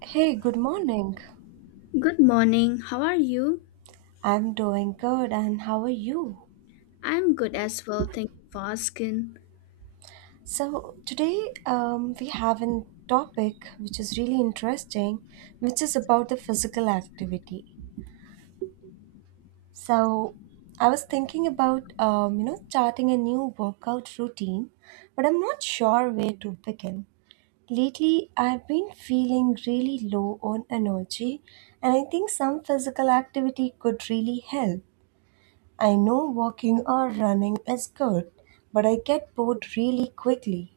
Hey, good morning. Good morning. How are you? I'm doing good, and how are you? I'm good as well. Thank you for asking. So, today we have a topic which is really interesting, which is about the physical activity. So, I was thinking about you know starting a new workout routine, but I'm not sure where to begin. Lately, I've been feeling really low on energy, and I think some physical activity could really help. I know walking or running is good, but I get bored really quickly.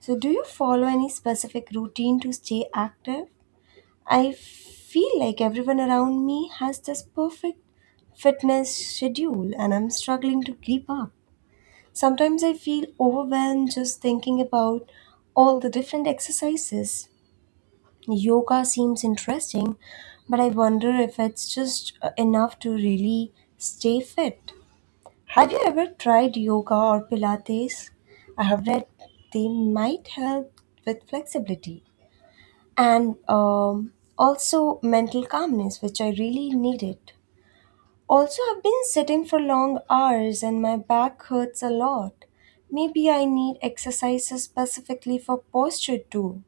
So, do you follow any specific routine to stay active? I feel like everyone around me has this perfect fitness schedule and I'm struggling to keep up. Sometimes I feel overwhelmed just thinking about all the different exercises. Yoga seems interesting, but I wonder if it's just enough to really stay fit. Have you ever tried yoga or Pilates? I have read they might help with flexibility and also mental calmness, which I really needed. Also, I've been sitting for long hours and my back hurts a lot. Maybe I need exercises specifically for posture too.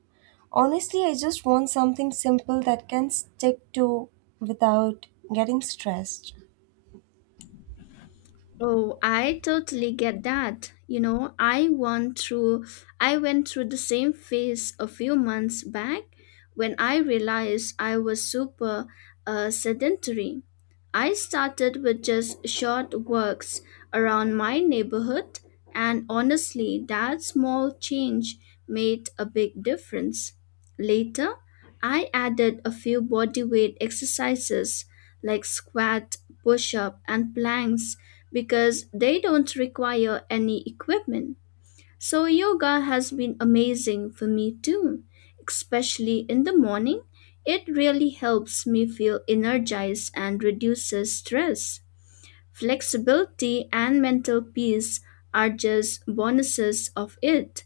Honestly, I just want something simple that can stick to without getting stressed. Oh, I totally get that. You know, I went through the same phase a few months back when I realized I was super sedentary. I started with just short walks around my neighborhood, and honestly, that small change made a big difference. Later, I added a few bodyweight exercises like squat, push up, and planks because they don't require any equipment. So, yoga has been amazing for me too, especially in the morning. It really helps me feel energized and reduces stress. Flexibility and mental peace are just bonuses of it.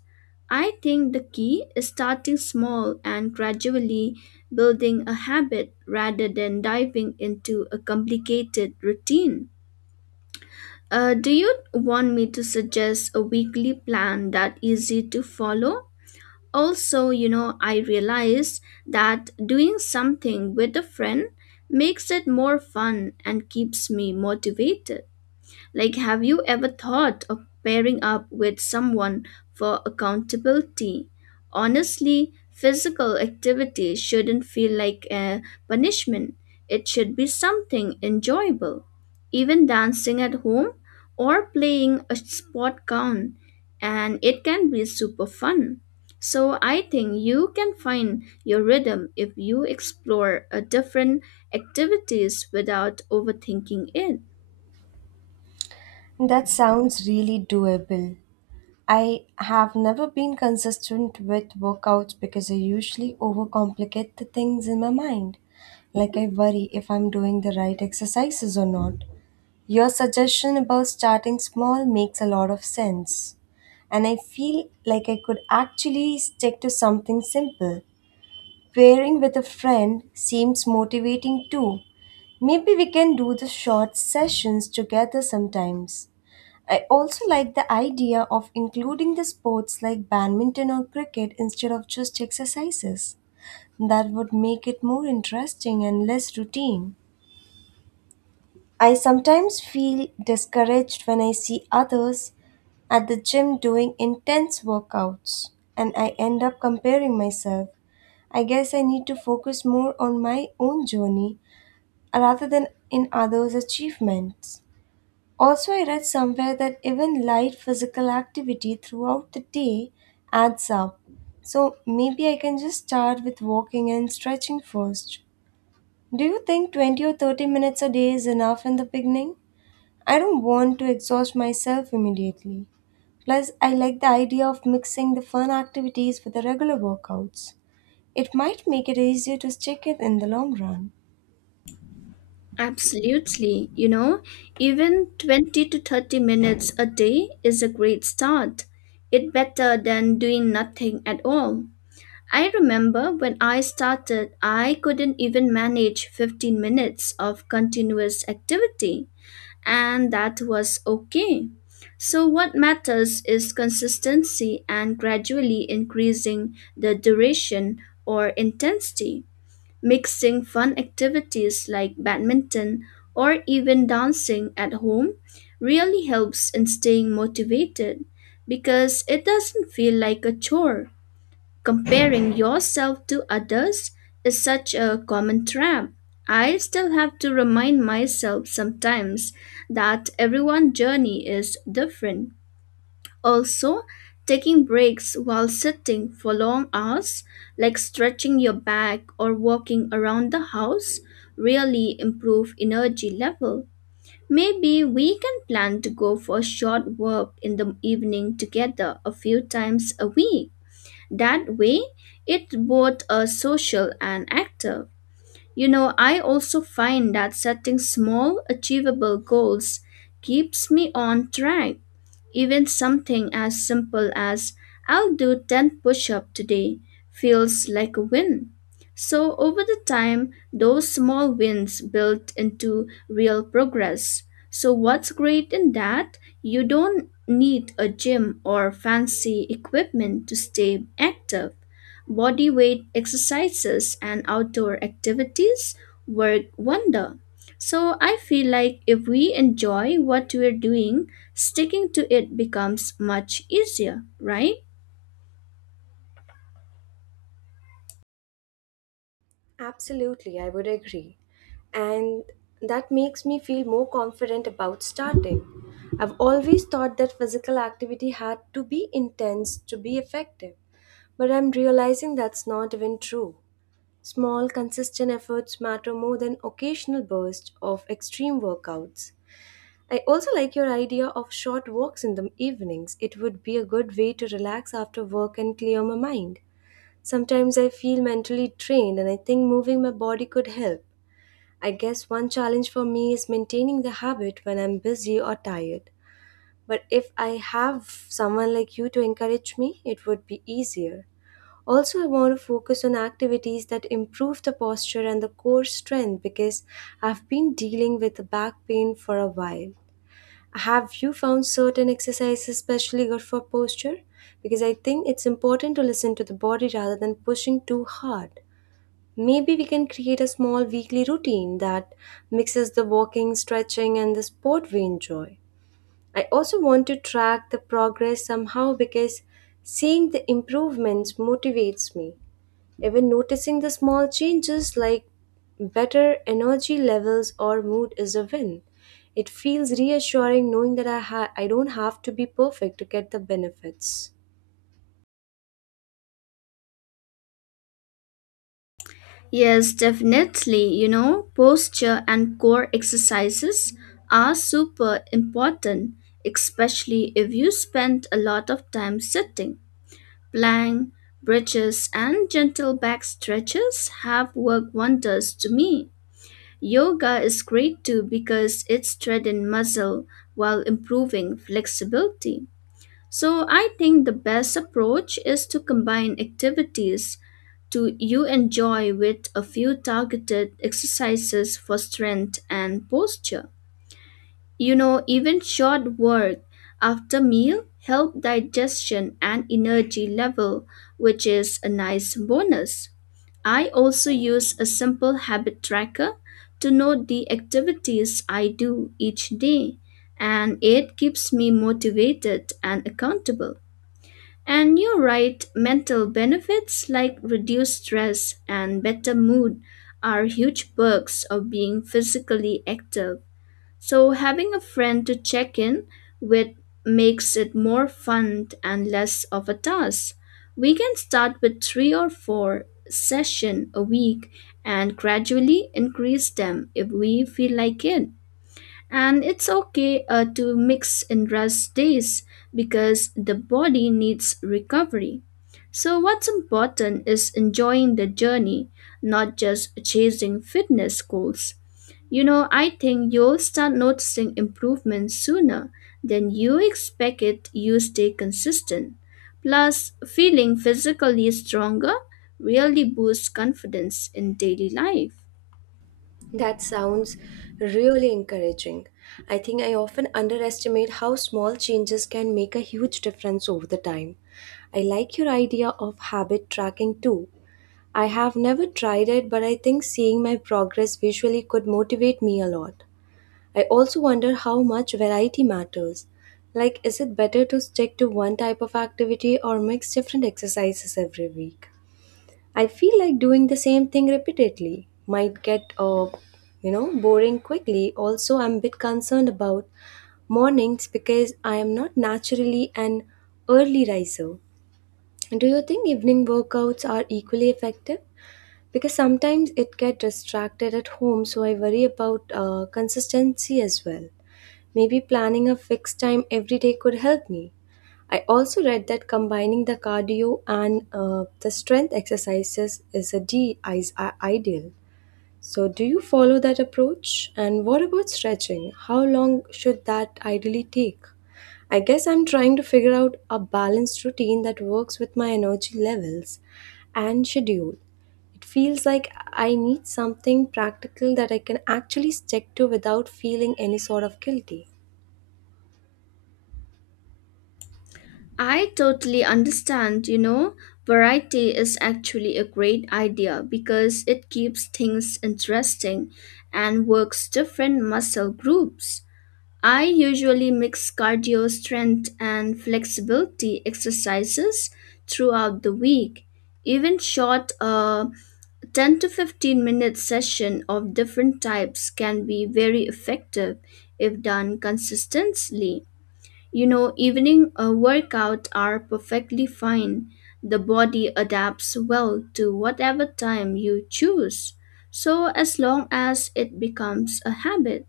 I think the key is starting small and gradually building a habit rather than diving into a complicated routine. Do you want me to suggest a weekly plan that easy to follow? Also, you know, I realized that doing something with a friend makes it more fun and keeps me motivated. Like, have you ever thought of pairing up with someone for accountability? Honestly, physical activity shouldn't feel like a punishment, it should be something enjoyable. Even dancing at home or playing a sport count, and it can be super fun. So, I think you can find your rhythm if you explore a different activities without overthinking it. That sounds really doable. I have never been consistent with workouts because I usually overcomplicate the things in my mind. Like I worry if I'm doing the right exercises or not. Your suggestion about starting small makes a lot of sense. And I feel like I could actually stick to something simple. Pairing with a friend seems motivating too. Maybe we can do the short sessions together sometimes. I also like the idea of including the sports like badminton or cricket instead of just exercises. That would make it more interesting and less routine. I sometimes feel discouraged when I see others at the gym doing intense workouts and I end up comparing myself. I guess I need to focus more on my own journey rather than in others' achievements. Also, I read somewhere that even light physical activity throughout the day adds up. So maybe I can just start with walking and stretching first. Do you think 20 or 30 minutes a day is enough in the beginning? I don't want to exhaust myself immediately. Plus, I like the idea of mixing the fun activities with the regular workouts. It might make it easier to stick it in the long run. Absolutely. You know, even 20 to 30 minutes a day is a great start. It's better than doing nothing at all. I remember when I started, I couldn't even manage 15 minutes of continuous activity, and that was okay. So, what matters is consistency and gradually increasing the duration or intensity. Mixing fun activities like badminton or even dancing at home really helps in staying motivated because it doesn't feel like a chore. Comparing yourself to others is such a common trap. I still have to remind myself sometimes that everyone's journey is different. Also, taking breaks while sitting for long hours, like stretching your back or walking around the house, really improve energy level. Maybe we can plan to go for a short walk in the evening together a few times a week. That way, it's both a social and active. You know, I also find that setting small, achievable goals keeps me on track, even something as simple as I'll do 10 push ups today feels like a win. So, over the time, those small wins built into real progress. So, what's great in that? You don't need a gym or fancy equipment to stay active. Body weight exercises and outdoor activities work wonder. So I feel like if we enjoy what we're doing, sticking to it becomes much easier, right? Absolutely, I would agree. And that makes me feel more confident about starting. I've always thought that physical activity had to be intense to be effective, but I'm realizing that's not even true. Small, consistent efforts matter more than occasional bursts of extreme workouts. I also like your idea of short walks in the evenings. It would be a good way to relax after work and clear my mind. Sometimes I feel mentally drained and I think moving my body could help. I guess one challenge for me is maintaining the habit when I'm busy or tired. But if I have someone like you to encourage me, it would be easier. Also, I want to focus on activities that improve the posture and the core strength because I've been dealing with back pain for a while. Have you found certain exercises especially good for posture? Because I think it's important to listen to the body rather than pushing too hard. Maybe we can create a small weekly routine that mixes the walking, stretching, and the sport we enjoy. I also want to track the progress somehow because seeing the improvements motivates me. Even noticing the small changes like better energy levels or mood is a win. It feels reassuring knowing that I don't have to be perfect to get the benefits. Yes, definitely. You know, posture and core exercises are super important, especially if you spend a lot of time sitting. Plank, bridges, and gentle back stretches have worked wonders to me. Yoga is great too because it strengthens muscle while improving flexibility. So I think the best approach is to combine activities to you enjoy with a few targeted exercises for strength and posture. You know, even short work after meal help digestion and energy level, which is a nice bonus. I also use a simple habit tracker to note the activities I do each day, and it keeps me motivated and accountable. And you're right, mental benefits like reduced stress and better mood are huge perks of being physically active. So, having a friend to check in with makes it more fun and less of a task. We can start with three or four sessions a week and gradually increase them if we feel like it. And it's okay to mix and rest days because the body needs recovery. So, what's important is enjoying the journey, not just chasing fitness goals. You know, I think you'll start noticing improvements sooner than you expect it you stay consistent. Plus, feeling physically stronger really boosts confidence in daily life. That sounds really encouraging. I think I often underestimate how small changes can make a huge difference over the time. I like your idea of habit tracking too. I have never tried it, but I think seeing my progress visually could motivate me a lot. I also wonder how much variety matters. Like, is it better to stick to one type of activity or mix different exercises every week? I feel like doing the same thing repeatedly might boring quickly. Also, I'm a bit concerned about mornings because I am not naturally an early riser. Do you think evening workouts are equally effective? Because sometimes it get distracted at home, so I worry about consistency as well. Maybe planning a fixed time every day could help me. I also read that combining the cardio and the strength exercises is ideal. So, do you follow that approach? And what about stretching? How long should that ideally take? I guess I'm trying to figure out a balanced routine that works with my energy levels and schedule. It feels like I need something practical that I can actually stick to without feeling any sort of guilty. I totally understand, you know, variety is actually a great idea because it keeps things interesting and works different muscle groups. I usually mix cardio strength and flexibility exercises throughout the week. Even short 10 to 15 minute session of different types can be very effective if done consistently. You know, evening workouts are perfectly fine. The body adapts well to whatever time you choose. So, as long as it becomes a habit,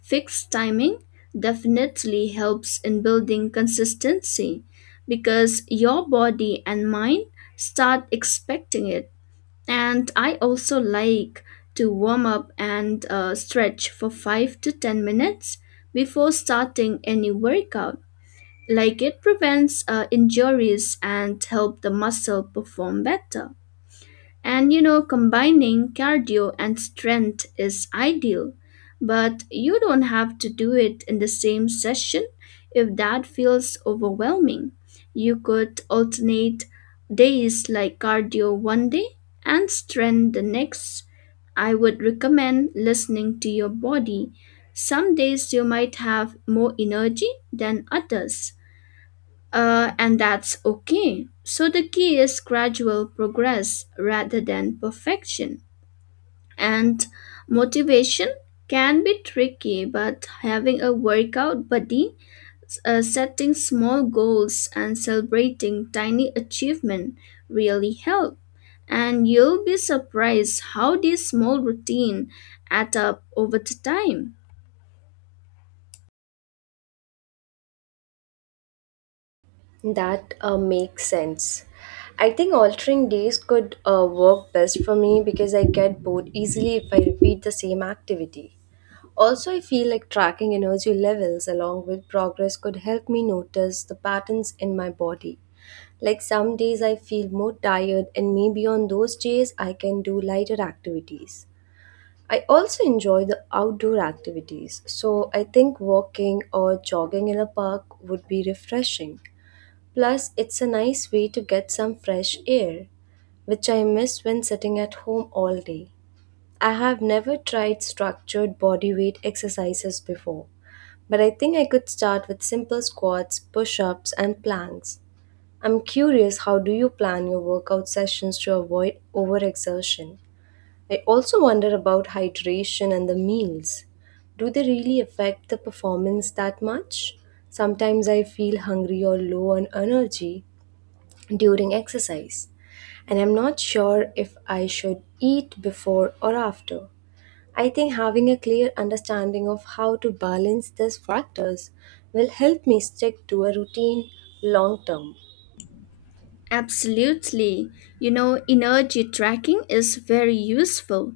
fixed timing definitely helps in building consistency because your body and mind start expecting it. And I also like to warm up and stretch for 5 to 10 minutes before starting any workout, like it prevents injuries and help the muscle perform better. And you know, combining cardio and strength is ideal, but you don't have to do it in the same session if that feels overwhelming. You could alternate days like cardio one day and strength the next. I would recommend listening to your body. Some days you might have more energy than others, and that's okay. So the key is gradual progress rather than perfection. And motivation can be tricky, but having a workout buddy, setting small goals, and celebrating tiny achievement really help. And you'll be surprised how this small routine add up over the time. That makes sense. I think altering days could work best for me because I get bored easily if I repeat the same activity. Also, I feel like tracking energy levels along with progress could help me notice the patterns in my body. Like some days I feel more tired, and maybe on those days I can do lighter activities. I also enjoy the outdoor activities, so I think walking or jogging in a park would be refreshing. Plus, it's a nice way to get some fresh air, which I miss when sitting at home all day. I have never tried structured body weight exercises before, but I think I could start with simple squats, push ups, and planks. I'm curious how do you plan your workout sessions to avoid overexertion? I also wonder about hydration and the meals. Do they really affect the performance that much? Sometimes I feel hungry or low on energy during exercise, and I'm not sure if I should eat before or after. I think having a clear understanding of how to balance these factors will help me stick to a routine long term. Absolutely. You know, energy tracking is very useful.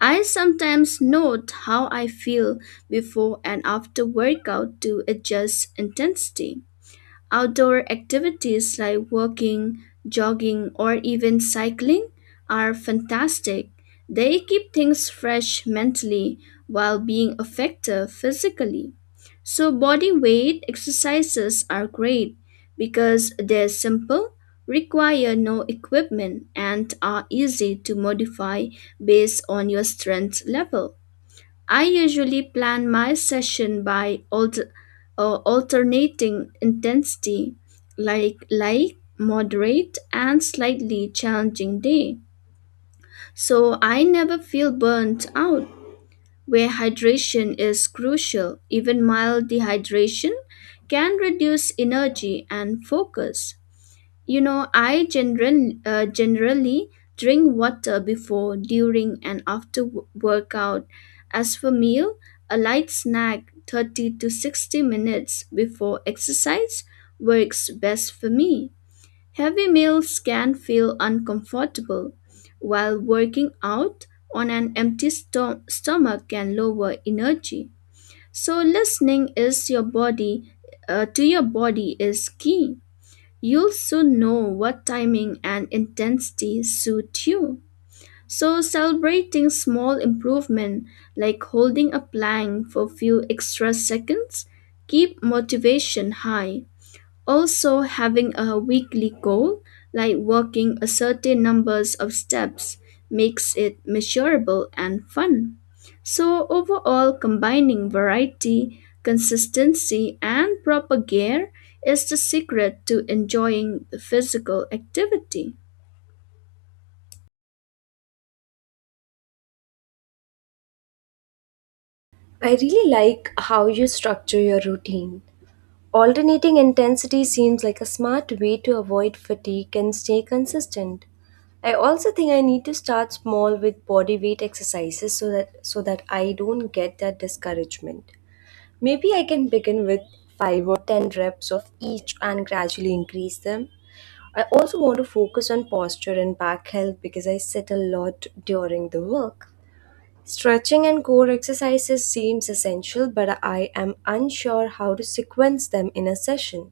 I sometimes note how I feel before and after workout to adjust intensity. Outdoor activities like walking, jogging, or even cycling are fantastic. They keep things fresh mentally while being effective physically. So, body weight exercises are great because they're simple, require no equipment, and are easy to modify based on your strength level. I usually plan my session by alternating intensity like light moderate and slightly challenging day, so I never feel burnt out. Where hydration is crucial, even mild dehydration can reduce energy and focus. You know, I generally drink water before, during, and after workout. As for meal, a light snack 30 to 60 minutes before exercise works best for me. Heavy meals can feel uncomfortable, while working out on an empty stomach can lower energy. So listening is your body to your body is key. You'll soon know what timing and intensity suit you. So celebrating small improvement like holding a plank for a few extra seconds keep motivation high. Also, having a weekly goal, like walking a certain numbers of steps, makes it measurable and fun. So, overall, combining variety, consistency, and proper gear is the secret to enjoying the physical activity. I really like how you structure your routine. Alternating intensity seems like a smart way to avoid fatigue and stay consistent. I also think I need to start small with body weight exercises so that I don't get that discouragement. Maybe I can begin with 5 or 10 reps of each and gradually increase them. I also want to focus on posture and back health because I sit a lot during the work. Stretching and core exercises seems essential, but I am unsure how to sequence them in a session.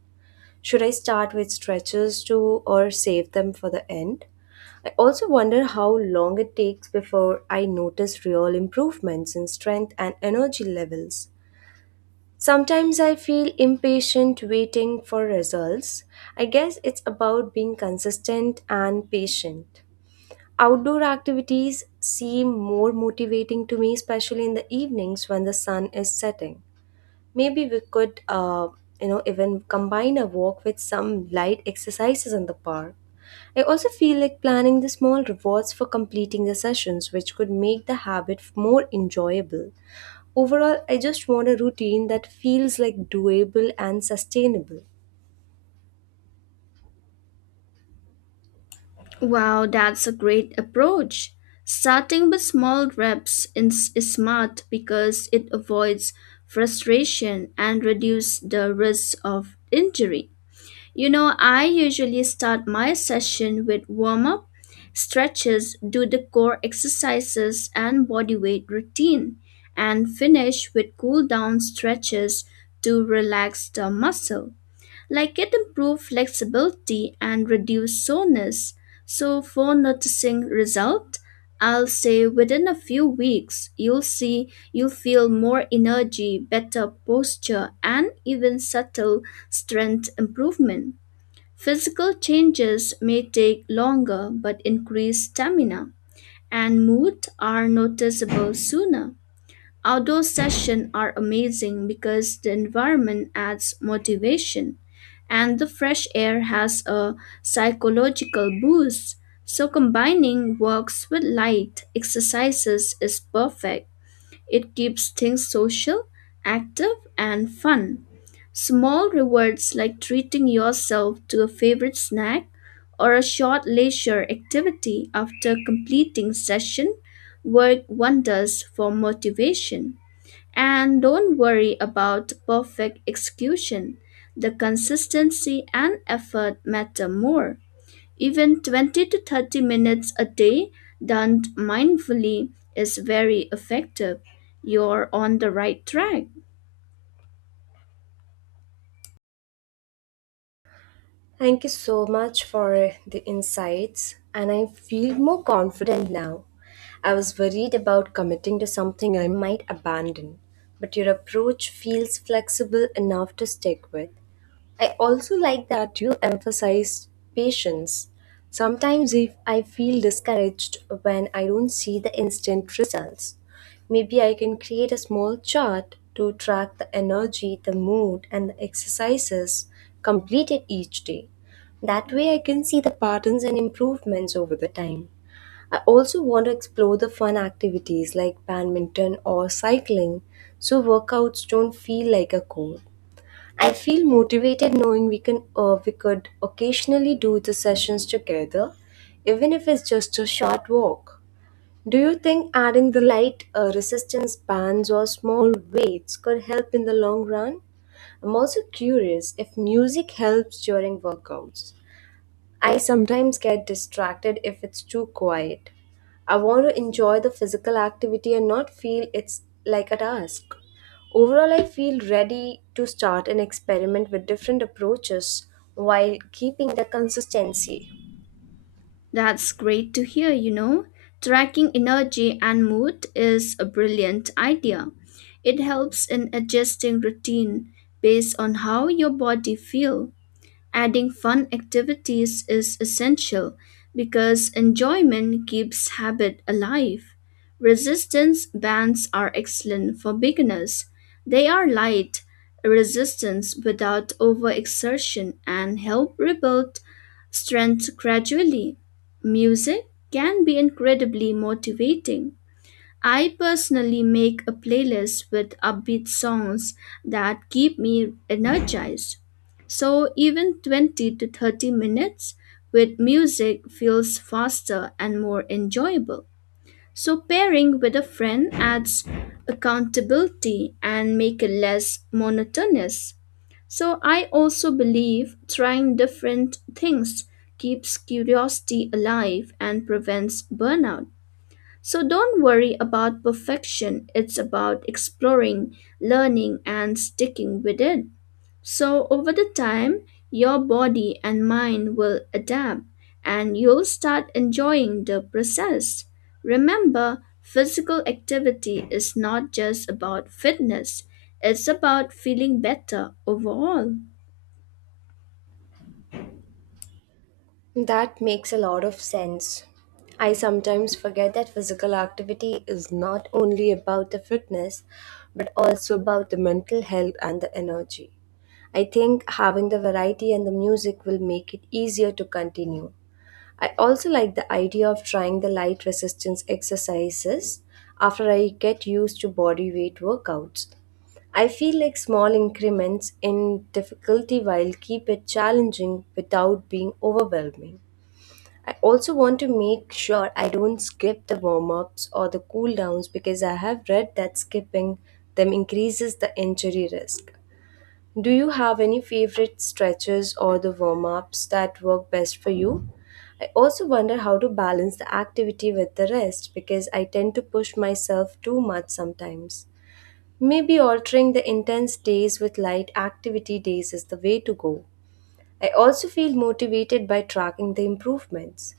Should I start with stretches too or save them for the end? I also wonder how long it takes before I notice real improvements in strength and energy levels. Sometimes I feel impatient waiting for results. I guess it's about being consistent and patient. Outdoor activities seem more motivating to me, especially in the evenings when the sun is setting. Maybe we could even combine a walk with some light exercises in the park. I also feel like planning the small rewards for completing the sessions, which could make the habit more enjoyable. Overall, I just want a routine that feels like doable and sustainable. Wow, that's a great approach. Starting with small reps is smart because it avoids frustration and reduces the risk of injury. You know, I usually start my session with warm up, stretches, do the core exercises and body weight routine, and finish with cool down stretches to relax the muscle. Like it improves flexibility and reduce soreness. So, for noticing result, I'll say within a few weeks, you'll feel more energy, better posture, and even subtle strength improvement. Physical changes may take longer, but increased stamina and mood are noticeable sooner. Outdoor sessions are amazing because the environment adds motivation and the fresh air has a psychological boost. So combining walks with light exercises is perfect. It keeps things social, active, and fun. Small rewards like treating yourself to a favorite snack or a short leisure activity after completing session work wonders for motivation. And don't worry about perfect execution. The consistency and effort matter more. Even 20 to 30 minutes a day done mindfully is very effective. You're on the right track. Thank you so much for the insights, and I feel more confident now. I was worried about committing to something I might abandon, but your approach feels flexible enough to stick with. I also like that you emphasize patience. Sometimes if I feel discouraged when I don't see the instant results, maybe I can create a small chart to track the energy, the mood and the exercises completed each day. That way I can see the patterns and improvements over the time. I also want to explore the fun activities like badminton or cycling so workouts don't feel like a chore. I feel motivated knowing we could occasionally do the sessions together, even if it's just a short walk. Do you think adding the light resistance bands or small weights could help in the long run? I'm also curious if music helps during workouts. I sometimes get distracted if it's too quiet. I want to enjoy the physical activity and not feel it's like a task. Overall, I feel ready to start an experiment with different approaches while keeping the consistency. That's great to hear, you know. Tracking energy and mood is a brilliant idea. It helps in adjusting routine based on how your body feels. Adding fun activities is essential because enjoyment keeps habit alive. Resistance bands are excellent for beginners. They are light, resistance without overexertion, and help rebuild strength gradually. Music can be incredibly motivating. I personally make a playlist with upbeat songs that keep me energized. So even 20 to 30 minutes with music feels faster and more enjoyable. So pairing with a friend adds accountability and make it less monotonous. So I also believe trying different things keeps curiosity alive and prevents burnout. So don't worry about perfection. It's about exploring, learning, and sticking with it. So over the time, your body and mind will adapt and you'll start enjoying the process. Remember, physical activity is not just about fitness, it's about feeling better overall. That makes a lot of sense. I sometimes forget that physical activity is not only about the fitness, but also about the mental health and the energy. I think having the variety and the music will make it easier to continue. I also like the idea of trying the light resistance exercises after I get used to body weight workouts. I feel like small increments in difficulty will keep it challenging without being overwhelming. I also want to make sure I don't skip the warm ups or the cool downs because I have read that skipping them increases the injury risk. Do you have any favorite stretches or the warm ups that work best for you? I also wonder how to balance the activity with the rest because I tend to push myself too much sometimes. Maybe altering the intense days with light activity days is the way to go. I also feel motivated by tracking the improvements.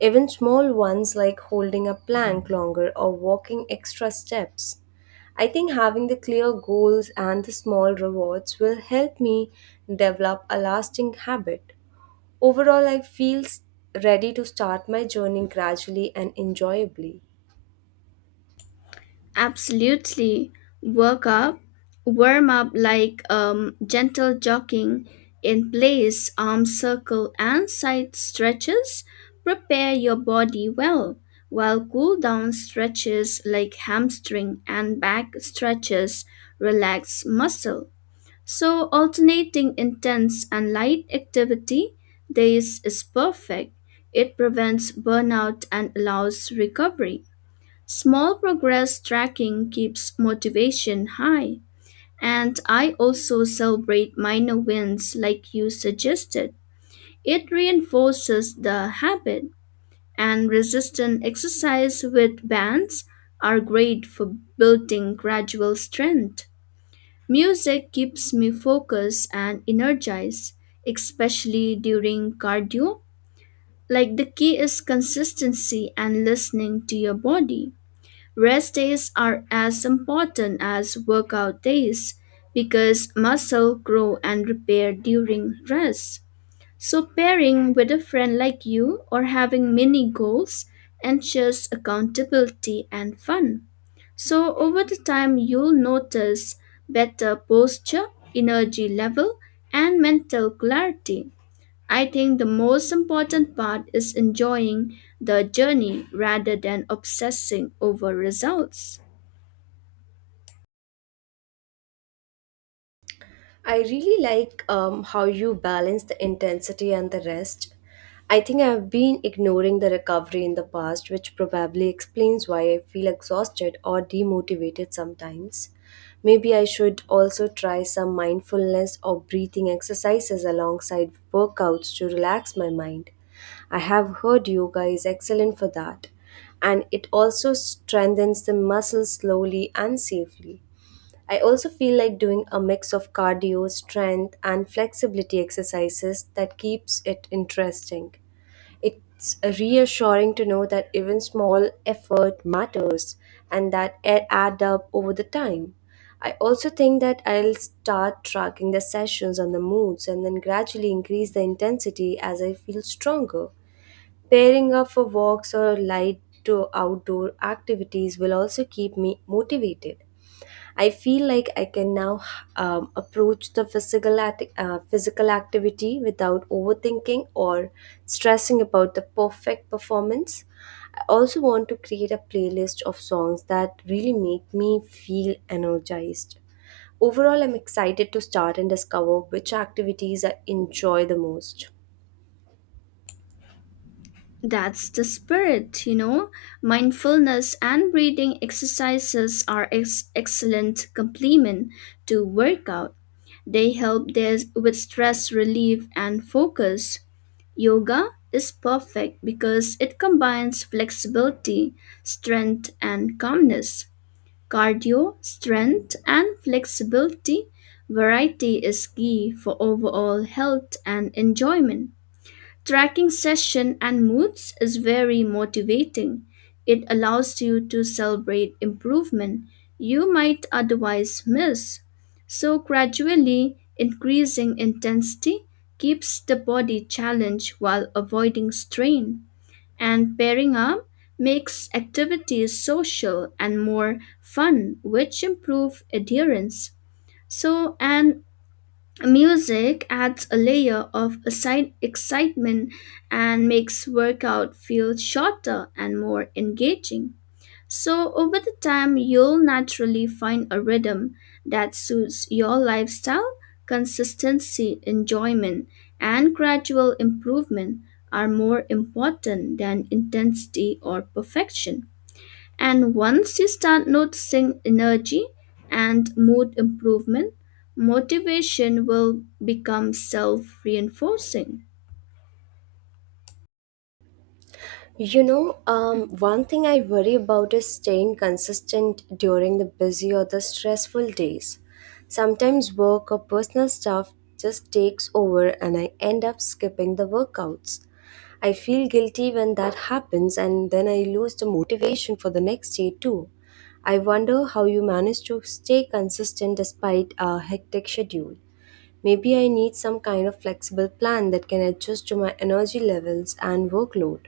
Even small ones like holding a plank longer or walking extra steps. I think having the clear goals and the small rewards will help me develop a lasting habit. Overall, ready to start my journey gradually and enjoyably. Absolutely. Work up, warm up like gentle jogging in place, arm circle and side stretches. Prepare your body well, while cool down stretches like hamstring and back stretches relax muscle. So alternating intense and light activity days is perfect. It prevents burnout and allows recovery. Small progress tracking keeps motivation high, and I also celebrate minor wins like you suggested. It reinforces the habit, and resistance exercise with bands are great for building gradual strength. Music keeps me focused and energized, especially during cardio. Like the key is consistency and listening to your body. Rest days are as important as workout days because muscle grow and repair during rest. So pairing with a friend like you or having mini goals ensures accountability and fun. So over the time you'll notice better posture, energy level and mental clarity. I think the most important part is enjoying the journey rather than obsessing over results. I really like how you balance the intensity and the rest. I think I've been ignoring the recovery in the past, which probably explains why I feel exhausted or demotivated sometimes. Maybe I should also try some mindfulness or breathing exercises alongside workouts to relax my mind. I have heard yoga is excellent for that, and it also strengthens the muscles slowly and safely. I also feel like doing a mix of cardio, strength, and flexibility exercises that keeps it interesting. It's reassuring to know that even small effort matters and that it add up over the time. I also think that I'll start tracking the sessions on the moods and then gradually increase the intensity as I feel stronger. Pairing up for walks or light to outdoor activities will also keep me motivated. I feel like I can now approach the physical activity without overthinking or stressing about the perfect performance. I also want to create a playlist of songs that really make me feel energized. Overall, I'm excited to start and discover which activities I enjoy the most. That's the spirit, you know. Mindfulness and breathing exercises are excellent complement to workout. They help there with stress relief and focus. Yoga is perfect because it combines flexibility, strength, and calmness. Cardio, strength, and flexibility, variety is key for overall health and enjoyment. Tracking session and moods is very motivating. It allows you to celebrate improvement you might otherwise miss. So, gradually increasing intensity keeps the body challenged while avoiding strain, and pairing up makes activities social and more fun, which improve adherence. So, and music adds a layer of aside excitement and makes workout feel shorter and more engaging. So, over the time, you'll naturally find a rhythm that suits your lifestyle. Consistency, enjoyment, and gradual improvement are more important than intensity or perfection. And once you start noticing energy and mood improvement, motivation will become self reinforcing. You know, one thing I worry about is staying consistent during the busy or the stressful days. Sometimes work or personal stuff just takes over and I end up skipping the workouts. I feel guilty when that happens and then I lose the motivation for the next day too. I wonder how you manage to stay consistent despite a hectic schedule. Maybe I need some kind of flexible plan that can adjust to my energy levels and workload.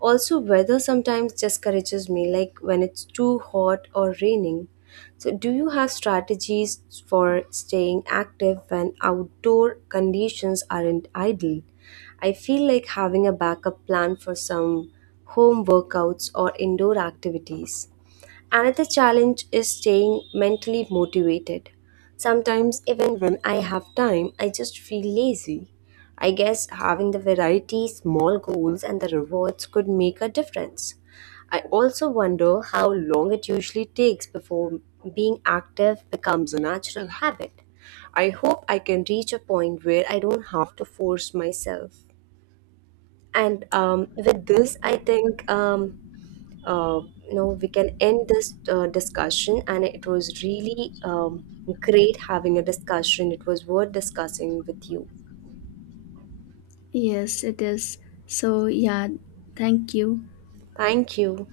Also, weather sometimes discourages me, like when it's too hot or raining. So, do you have strategies for staying active when outdoor conditions aren't ideal? I feel like having a backup plan for some home workouts or indoor activities. Another challenge is staying mentally motivated. Sometimes, even when I have time, I just feel lazy. I guess having the variety, small goals, and the rewards could make a difference. I also wonder how long it usually takes before being active becomes a natural habit. I hope I can reach a point where I don't have to force myself. And with this, I think uh, you know we can end this discussion. And it was really great having a discussion. It was worth discussing with you. Yes, it is. So, yeah, thank you. Thank you.